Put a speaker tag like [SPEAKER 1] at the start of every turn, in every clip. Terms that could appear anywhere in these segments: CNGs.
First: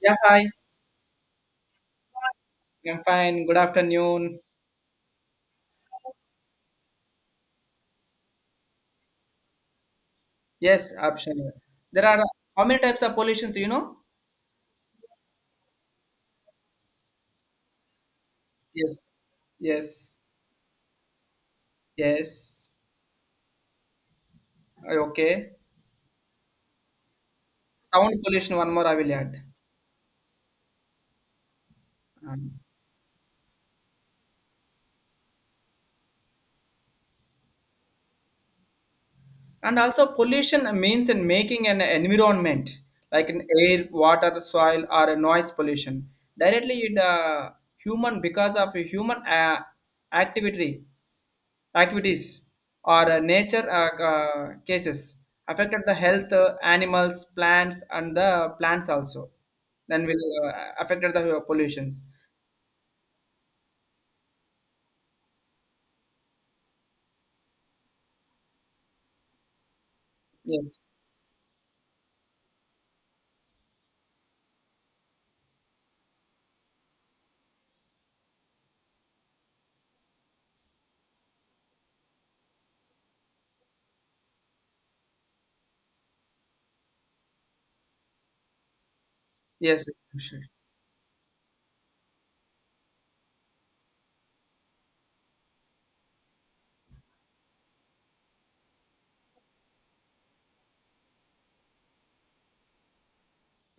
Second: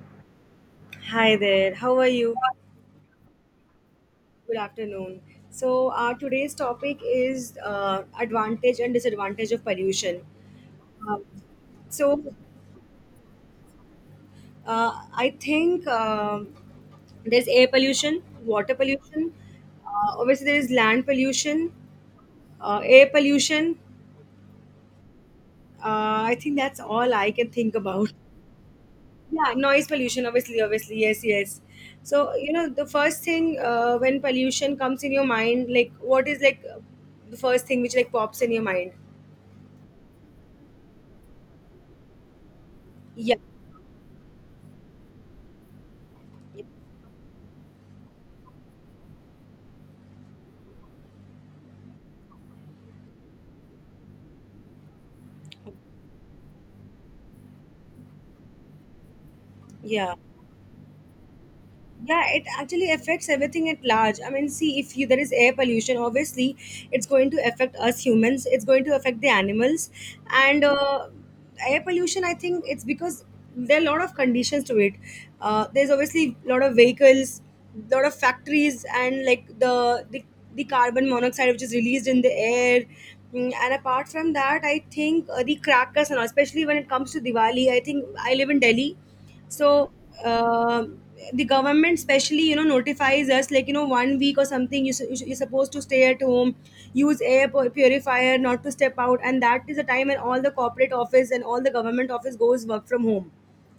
[SPEAKER 1] Yeah, hi.
[SPEAKER 2] Hi there, how are you?
[SPEAKER 1] I'm fine. Good afternoon.
[SPEAKER 2] Good afternoon. So, today's topic is advantage and disadvantage of pollution.
[SPEAKER 1] Yes,
[SPEAKER 2] Um,
[SPEAKER 1] optional. There are
[SPEAKER 2] so,
[SPEAKER 1] how many types of pollutions, you know?
[SPEAKER 2] I think there's air pollution, water
[SPEAKER 1] Yes.
[SPEAKER 2] pollution,
[SPEAKER 1] Yes.
[SPEAKER 2] obviously, there is land pollution,
[SPEAKER 1] Yes.
[SPEAKER 2] air pollution.
[SPEAKER 1] Okay.
[SPEAKER 2] I think that's all I can think about.
[SPEAKER 1] Sound pollution, one more I will add.
[SPEAKER 2] Yeah, noise pollution, obviously. Yes, yes. So,
[SPEAKER 1] Um,
[SPEAKER 2] the first thing, when pollution comes in your mind, like, what is, like, the first thing which, like, pops in your mind.
[SPEAKER 1] and also pollution means in making an environment like
[SPEAKER 2] Yeah,
[SPEAKER 1] an air, water, soil, or a noise pollution directly in the human because of a human activity activities or nature cases affected the health animals plants and the plants also then
[SPEAKER 2] yeah,
[SPEAKER 1] will affected the pollutions.
[SPEAKER 2] yeah, it actually affects everything at large. I mean, see, if you, there is air pollution, obviously it's going to affect us humans, it's going to affect the animals. and
[SPEAKER 1] Yes,
[SPEAKER 2] uh, air pollution, I think it's because there are a lot of conditions to it. There's obviously a lot of vehicles, lot of factories, and like the carbon monoxide which is released in the air. And apart from that, I think the crackers and all, especially when it comes to Diwali. I think I live in Delhi,
[SPEAKER 1] yes,
[SPEAKER 2] so
[SPEAKER 1] sure.
[SPEAKER 2] um the government specially, notifies us, like, 1 week or something. You're supposed to stay at home, use air purifier, not to step out, and that is the time when all the corporate office and all the government office goes work from home.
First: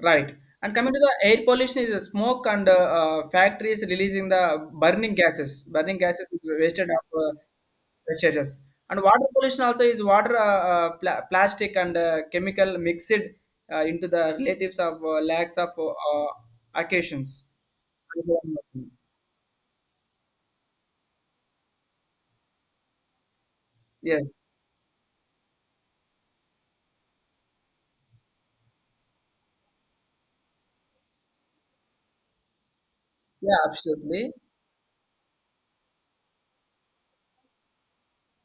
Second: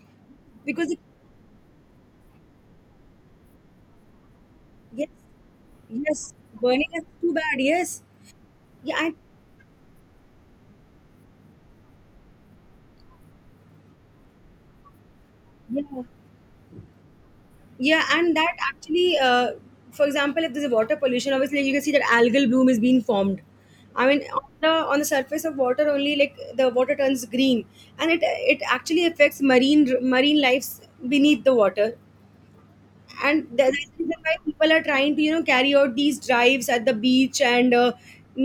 [SPEAKER 1] Right. And
[SPEAKER 2] because
[SPEAKER 1] coming
[SPEAKER 2] it,
[SPEAKER 1] to the air pollution is the smoke and factories releasing the
[SPEAKER 2] yes,
[SPEAKER 1] burning gases. Burning gases
[SPEAKER 2] yes,
[SPEAKER 1] is
[SPEAKER 2] burning
[SPEAKER 1] wasted
[SPEAKER 2] is
[SPEAKER 1] of
[SPEAKER 2] too bad. Yes.
[SPEAKER 1] wastages.
[SPEAKER 2] Yeah,
[SPEAKER 1] And water pollution also is water, plastic and chemical mixed into the relatives of lacks of
[SPEAKER 2] yeah.
[SPEAKER 1] occasions.
[SPEAKER 2] Yeah, and that actually, for example, if there's a water pollution, obviously, like, you can see that algal bloom is being formed. I mean,
[SPEAKER 1] Yes.
[SPEAKER 2] on the surface of water only, like, the water turns green, and it actually affects marine lives beneath the water. And
[SPEAKER 1] Yeah,
[SPEAKER 2] that's the reason
[SPEAKER 1] absolutely.
[SPEAKER 2] why people are trying to carry out these drives at the beach and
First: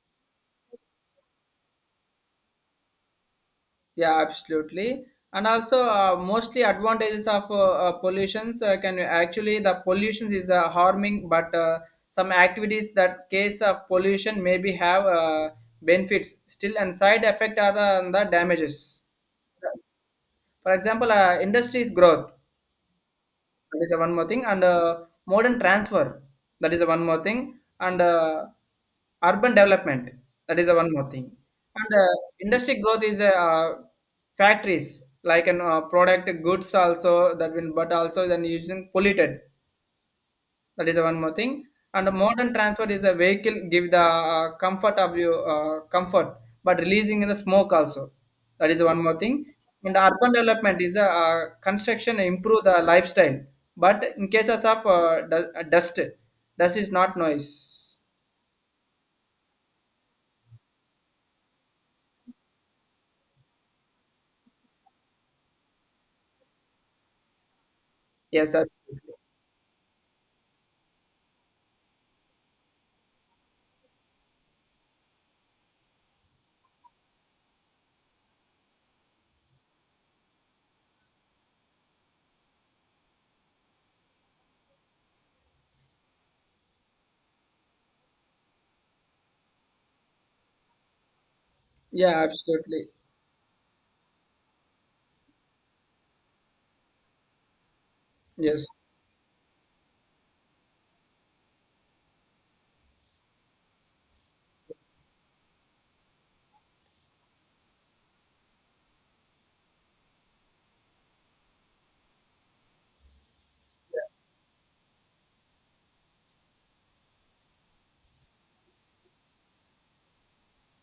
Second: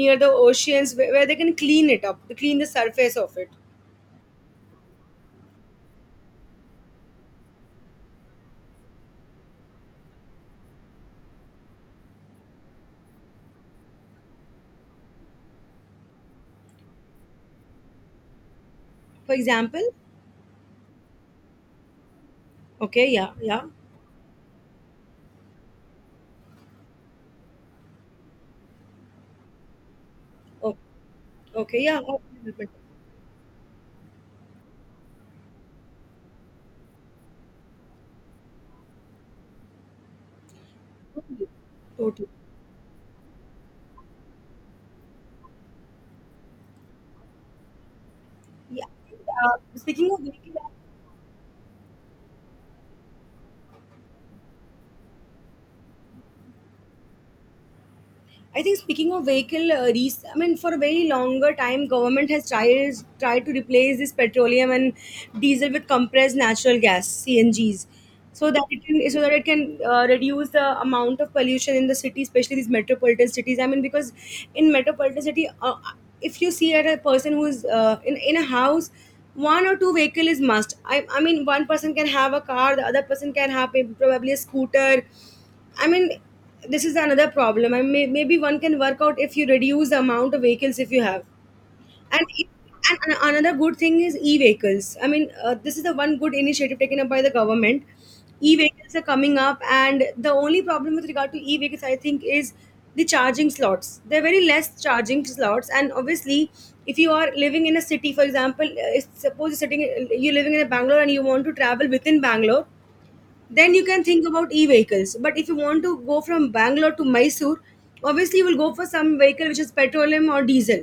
[SPEAKER 2] near the oceans, where they can clean it up, clean the surface of it.
[SPEAKER 1] Yeah, absolutely. And also, mostly advantages of pollutions can actually the pollutions is harming, but some activities that case of pollution maybe have benefits still, and side effect are the damages.
[SPEAKER 2] For example,
[SPEAKER 1] For example, industries growth,
[SPEAKER 2] okay, yeah, yeah,
[SPEAKER 1] that is the one more thing. And Modern transfer, that is the one more thing. And Urban development, that is the
[SPEAKER 2] okay,
[SPEAKER 1] one more thing.
[SPEAKER 2] okay,
[SPEAKER 1] And
[SPEAKER 2] yeah, oh, totally,
[SPEAKER 1] Industry growth is factories like an product goods also that will, but also then using polluted. That is one more thing. And the
[SPEAKER 2] totally.
[SPEAKER 1] modern transport is a vehicle give the comfort of you comfort, but releasing the smoke also. That is
[SPEAKER 2] Yeah.
[SPEAKER 1] one more thing.
[SPEAKER 2] Uh,
[SPEAKER 1] And
[SPEAKER 2] speaking of
[SPEAKER 1] urban
[SPEAKER 2] vehicle,
[SPEAKER 1] development is a construction improve the lifestyle, but in cases of dust, dust is not noise.
[SPEAKER 2] I think speaking of vehicle, I mean, for a very longer time, government has tried to replace this petroleum and diesel with compressed natural gas (CNGs), so
[SPEAKER 1] Yes,
[SPEAKER 2] that it can
[SPEAKER 1] absolutely.
[SPEAKER 2] so that it can uh, reduce the amount of pollution in the city, especially these metropolitan cities. I mean, because in metropolitan city, if you see at a person who's in a house. One or two vehicle is must. I mean, one person can have a car, the other person can have probably a scooter. I mean, this is another problem. Maybe one can work out if you reduce the amount of vehicles if you have.
[SPEAKER 1] Yeah,
[SPEAKER 2] And it,
[SPEAKER 1] absolutely.
[SPEAKER 2] and an- another good thing is e-vehicles. I mean, this is the one good initiative taken up by the government.
[SPEAKER 1] Yes,
[SPEAKER 2] E-vehicles are coming up, and the only problem with regard to e-vehicles, I think, is the charging slots. There are very less charging slots, and obviously, if you are living in a city, for example, suppose you're living in a Bangalore, and you want to travel within Bangalore, then you can think about e-vehicles. But if you want to go from Bangalore to Mysore, obviously you will go for some vehicle which is petroleum or diesel.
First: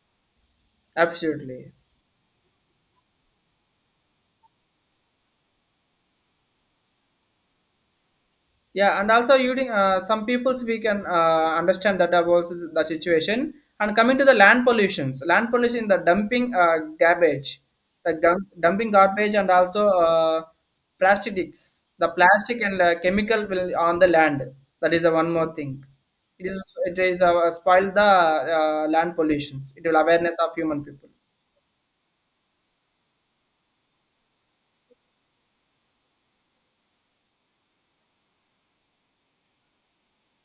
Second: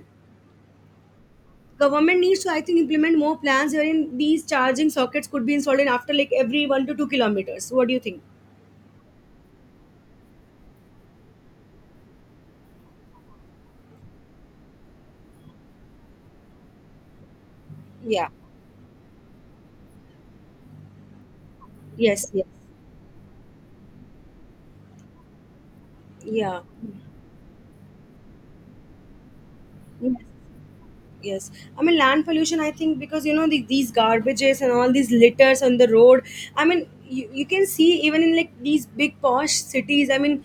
[SPEAKER 1] absolutely.
[SPEAKER 2] Government needs to, I think, implement more plans wherein these charging sockets could be installed in after, like, every 1 to 2 kilometers. What do you think?
[SPEAKER 1] Yeah, and also using some peoples we can understand that about the situation. And coming to the land pollutions, land pollution, the dumping garbage, the
[SPEAKER 2] Yeah,
[SPEAKER 1] dumping garbage, and also plastics, the
[SPEAKER 2] yes, yes,
[SPEAKER 1] plastic and chemical will on the land. That is the one more thing. It is
[SPEAKER 2] yeah,
[SPEAKER 1] it is spoil the land pollutions. It will
[SPEAKER 2] yes,
[SPEAKER 1] awareness of human people.
[SPEAKER 2] yes. I mean, land pollution, I think, because these garbages and all these litters on the road. I mean, you can see even in like these big posh cities. I mean,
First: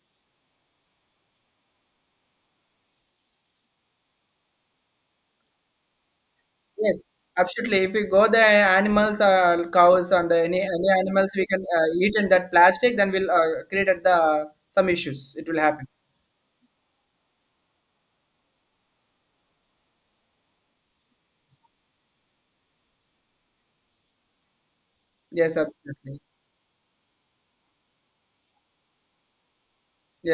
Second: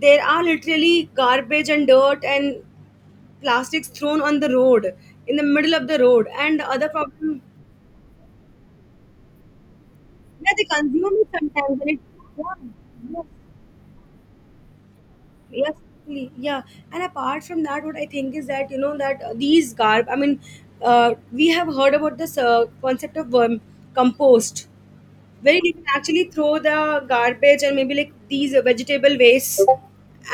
[SPEAKER 2] there are literally garbage and dirt and plastics thrown on the road, in the middle of the road, and other
[SPEAKER 1] Yes,
[SPEAKER 2] problem.
[SPEAKER 1] absolutely. If you go the animals, cows, and
[SPEAKER 2] Yeah,
[SPEAKER 1] any
[SPEAKER 2] they
[SPEAKER 1] any
[SPEAKER 2] consume it
[SPEAKER 1] animals we can
[SPEAKER 2] sometimes, and it.
[SPEAKER 1] eat in that plastic, then
[SPEAKER 2] Yeah,
[SPEAKER 1] we'll create at the some issues. It will
[SPEAKER 2] yes,
[SPEAKER 1] happen.
[SPEAKER 2] yes, yeah. And apart from that, what I think is that that these garb. I mean, we have heard about this concept of compost,
[SPEAKER 1] Yes,
[SPEAKER 2] where you can
[SPEAKER 1] absolutely.
[SPEAKER 2] actually throw the garbage, and maybe like these vegetable waste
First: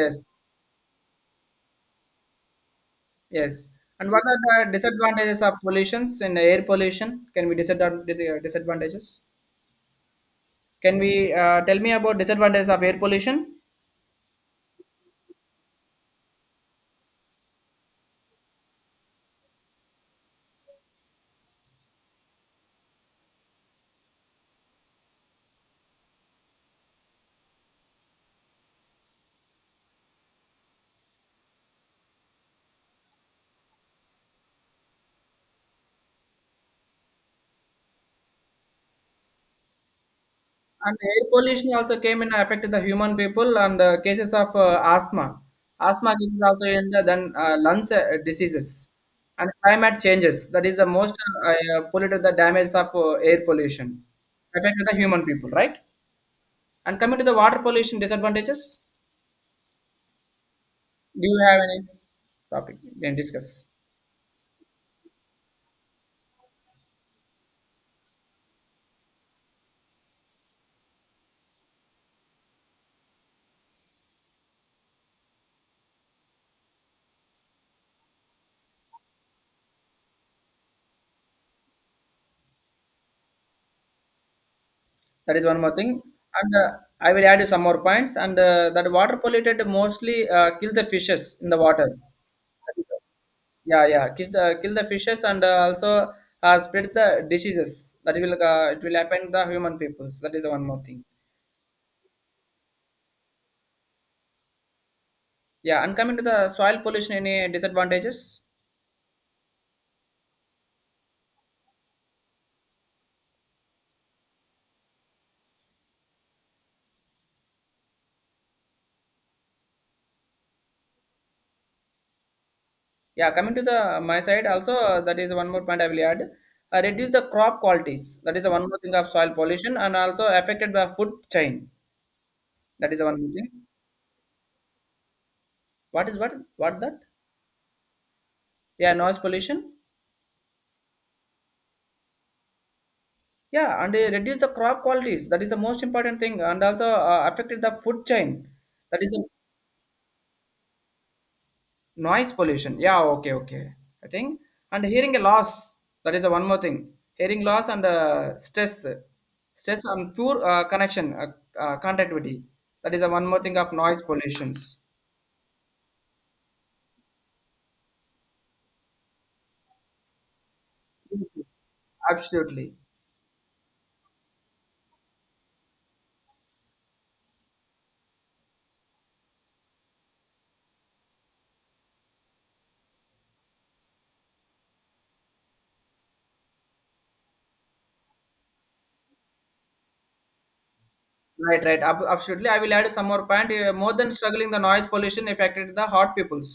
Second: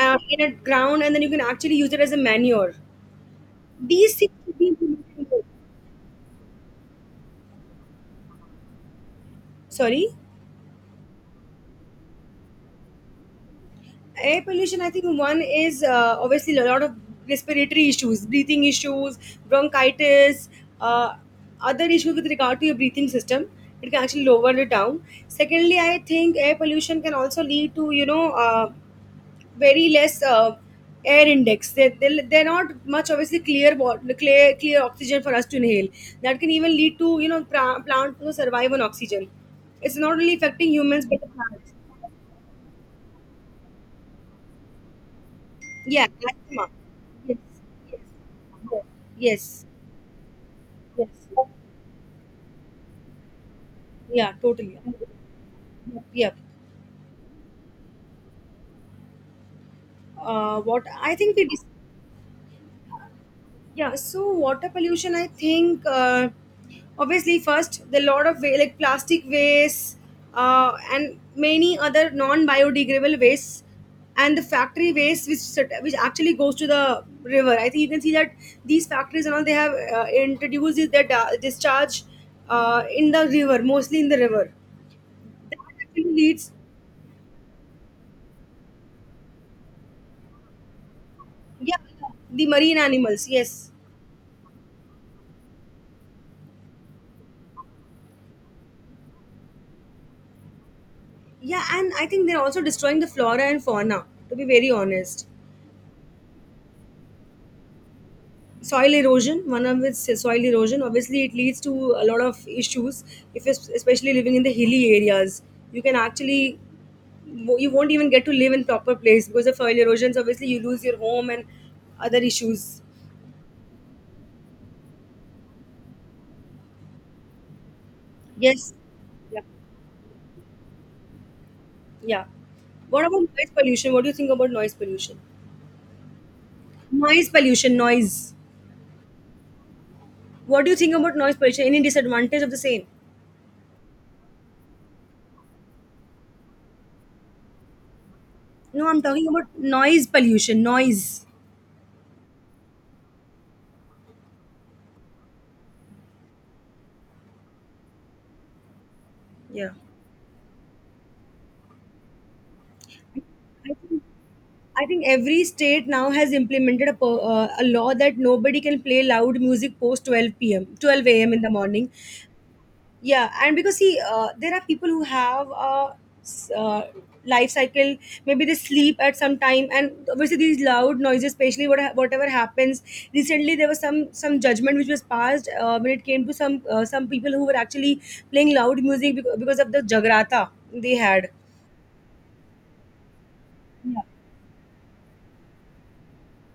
[SPEAKER 2] in a ground, and then you can actually use it as a manure.
[SPEAKER 1] yes. And
[SPEAKER 2] These
[SPEAKER 1] what
[SPEAKER 2] things should
[SPEAKER 1] are
[SPEAKER 2] be
[SPEAKER 1] the
[SPEAKER 2] implemented
[SPEAKER 1] disadvantages
[SPEAKER 2] more.
[SPEAKER 1] of pollutions in air pollution? Can we disadvantages?
[SPEAKER 2] Sorry.
[SPEAKER 1] Can we tell me about disadvantages of air pollution?
[SPEAKER 2] Air pollution, I think one is, obviously, a lot of respiratory issues, breathing issues, bronchitis, uh, other issues with regard to your breathing system. It can actually lower it down. Secondly, I think air pollution can also lead to, very less, air index. They're not much obviously clear, clear oxygen for us to inhale. That can even lead to, plant to survive on oxygen. It's not only affecting
[SPEAKER 1] And
[SPEAKER 2] humans but the
[SPEAKER 1] air
[SPEAKER 2] plants.
[SPEAKER 1] pollution also came and affected the human people and cases of asthma.
[SPEAKER 2] Yeah,
[SPEAKER 1] Asthma cases also
[SPEAKER 2] Maxima.
[SPEAKER 1] in the, then
[SPEAKER 2] Yes,
[SPEAKER 1] lungs
[SPEAKER 2] yes,
[SPEAKER 1] diseases and
[SPEAKER 2] yes,
[SPEAKER 1] climate changes. That is the
[SPEAKER 2] yes.
[SPEAKER 1] most polluted the damage of air pollution
[SPEAKER 2] Yeah, totally.
[SPEAKER 1] affected the human people, right?
[SPEAKER 2] Yep, yep.
[SPEAKER 1] And coming to the water pollution disadvantages,
[SPEAKER 2] What I
[SPEAKER 1] do
[SPEAKER 2] think,
[SPEAKER 1] you
[SPEAKER 2] we
[SPEAKER 1] have
[SPEAKER 2] dis-.
[SPEAKER 1] any topic you can discuss?
[SPEAKER 2] Yeah, so water pollution, I think, obviously, first, the lot of like plastic waste, and many other non biodegradable wastes, and the factory waste which which actually goes to the river. I think you can see that these factories and all, they have introduced is their discharge in the river, mostly in the river.
[SPEAKER 1] That is
[SPEAKER 2] That
[SPEAKER 1] one more thing.
[SPEAKER 2] actually
[SPEAKER 1] And
[SPEAKER 2] leads,
[SPEAKER 1] I will add you some more points. And That water polluted mostly kill the fishes in the
[SPEAKER 2] yeah,
[SPEAKER 1] water.
[SPEAKER 2] the marine animals, yes.
[SPEAKER 1] Yeah, yeah. Kill the fishes and also spread the diseases that will it will happen the human peoples. That is the one more thing.
[SPEAKER 2] Yeah, and I think they're also destroying the flora and fauna, to be very honest.
[SPEAKER 1] Yeah, and coming to the soil pollution, any disadvantages?
[SPEAKER 2] soil erosion one of its soil erosion, obviously, it leads to a lot of issues. If it's especially living in the hilly areas, you can actually you won't even get to live in proper place because of soil erosions. Obviously, you lose your home and other issues.
[SPEAKER 1] Yeah, coming to the my side also that is one more point I will add. Reduce the crop qualities. That is the one
[SPEAKER 2] Yes,
[SPEAKER 1] more thing of soil
[SPEAKER 2] yeah,
[SPEAKER 1] pollution and also affected by food chain.
[SPEAKER 2] yeah.
[SPEAKER 1] That is
[SPEAKER 2] What
[SPEAKER 1] the
[SPEAKER 2] about
[SPEAKER 1] one more
[SPEAKER 2] noise
[SPEAKER 1] thing.
[SPEAKER 2] pollution? What do you think about noise pollution?
[SPEAKER 1] What is what that?
[SPEAKER 2] Noise pollution. Noise.
[SPEAKER 1] Yeah, noise pollution.
[SPEAKER 2] What do you think about noise pollution? Any disadvantage of the same?
[SPEAKER 1] Yeah, and reduce the crop qualities. That is the most important thing, and also affected the food chain.
[SPEAKER 2] No, I'm
[SPEAKER 1] That is the
[SPEAKER 2] talking about noise pollution. Noise.
[SPEAKER 1] noise pollution, yeah, okay, okay, I think and hearing loss, that is the one more thing. Hearing loss and stress, stress and poor connection connectivity, that is the one more thing of
[SPEAKER 2] Yeah,
[SPEAKER 1] noise pollutions.
[SPEAKER 2] I think every state now has implemented a law that nobody can play loud music post 12 p.m. 12 a.m. in the morning.
[SPEAKER 1] Absolutely.
[SPEAKER 2] Yeah, and because, see, there are people who have a s- uh, life cycle. Maybe they sleep at some time, and obviously these loud noises, especially whatever happens. Recently, there was some judgment which was passed, when it came to some people who were actually playing loud music because of the jagrata they had.
[SPEAKER 1] Right, right. Absolutely I will add some more point more
[SPEAKER 2] Yeah.
[SPEAKER 1] than struggling the noise pollution affected the heart peoples,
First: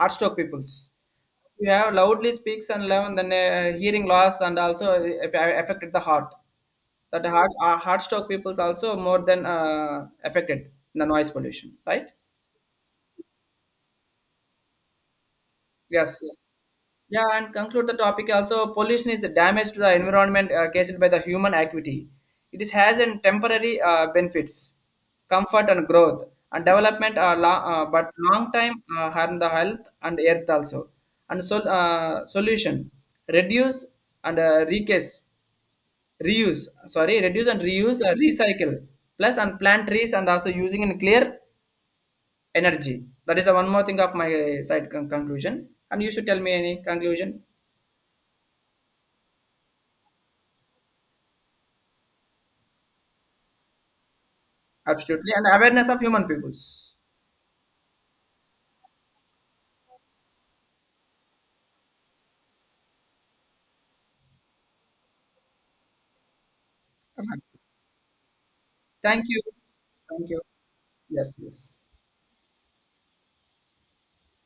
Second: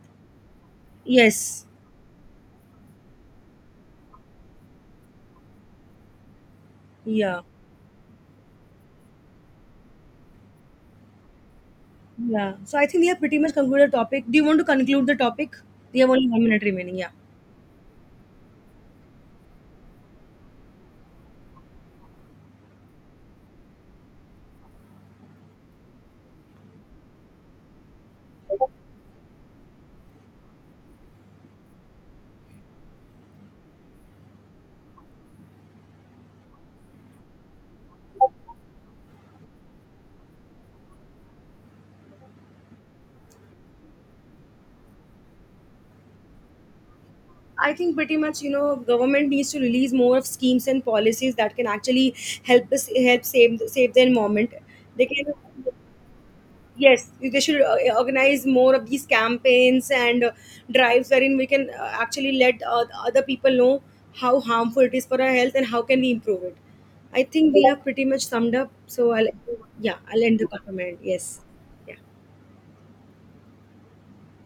[SPEAKER 1] heart stroke peoples.
[SPEAKER 2] Yes.
[SPEAKER 1] You have loudly speaks and loud, and then hearing loss and also affected the heart, that
[SPEAKER 2] Yeah.
[SPEAKER 1] hard stock people's also more than affected in the noise pollution, right?
[SPEAKER 2] Yeah. So I think we have pretty much concluded the topic. Do you want to conclude the topic? We have
[SPEAKER 1] Yes,
[SPEAKER 2] only
[SPEAKER 1] yes.
[SPEAKER 2] 1 minute remaining. Yeah.
[SPEAKER 1] Yeah, and conclude the topic also pollution is the damage to the environment caused by the human activity. It is has an temporary benefits, comfort and growth and development are long, but long time harm the health and earth also. And so solution, reduce and recase, reuse, sorry, reduce and reuse recycle plus and plant trees and also using in clear energy, that is the one more thing of my side conclusion and you should tell me any conclusion.
[SPEAKER 2] I think, pretty much, government needs to release more of schemes and policies that can actually help us help save the environment. They
[SPEAKER 1] Absolutely.
[SPEAKER 2] can
[SPEAKER 1] And awareness of human peoples.
[SPEAKER 2] Yes, they should organize more of these campaigns and drives wherein we can actually let other people know how harmful it is for our health and how can we improve it. I think we have pretty much summed up. So
[SPEAKER 1] Thank
[SPEAKER 2] I'll
[SPEAKER 1] you.
[SPEAKER 2] yeah I'll
[SPEAKER 1] Thank
[SPEAKER 2] end
[SPEAKER 1] you.
[SPEAKER 2] the comment.
[SPEAKER 1] Yes,
[SPEAKER 2] Yes.
[SPEAKER 1] yes.
[SPEAKER 2] Yeah.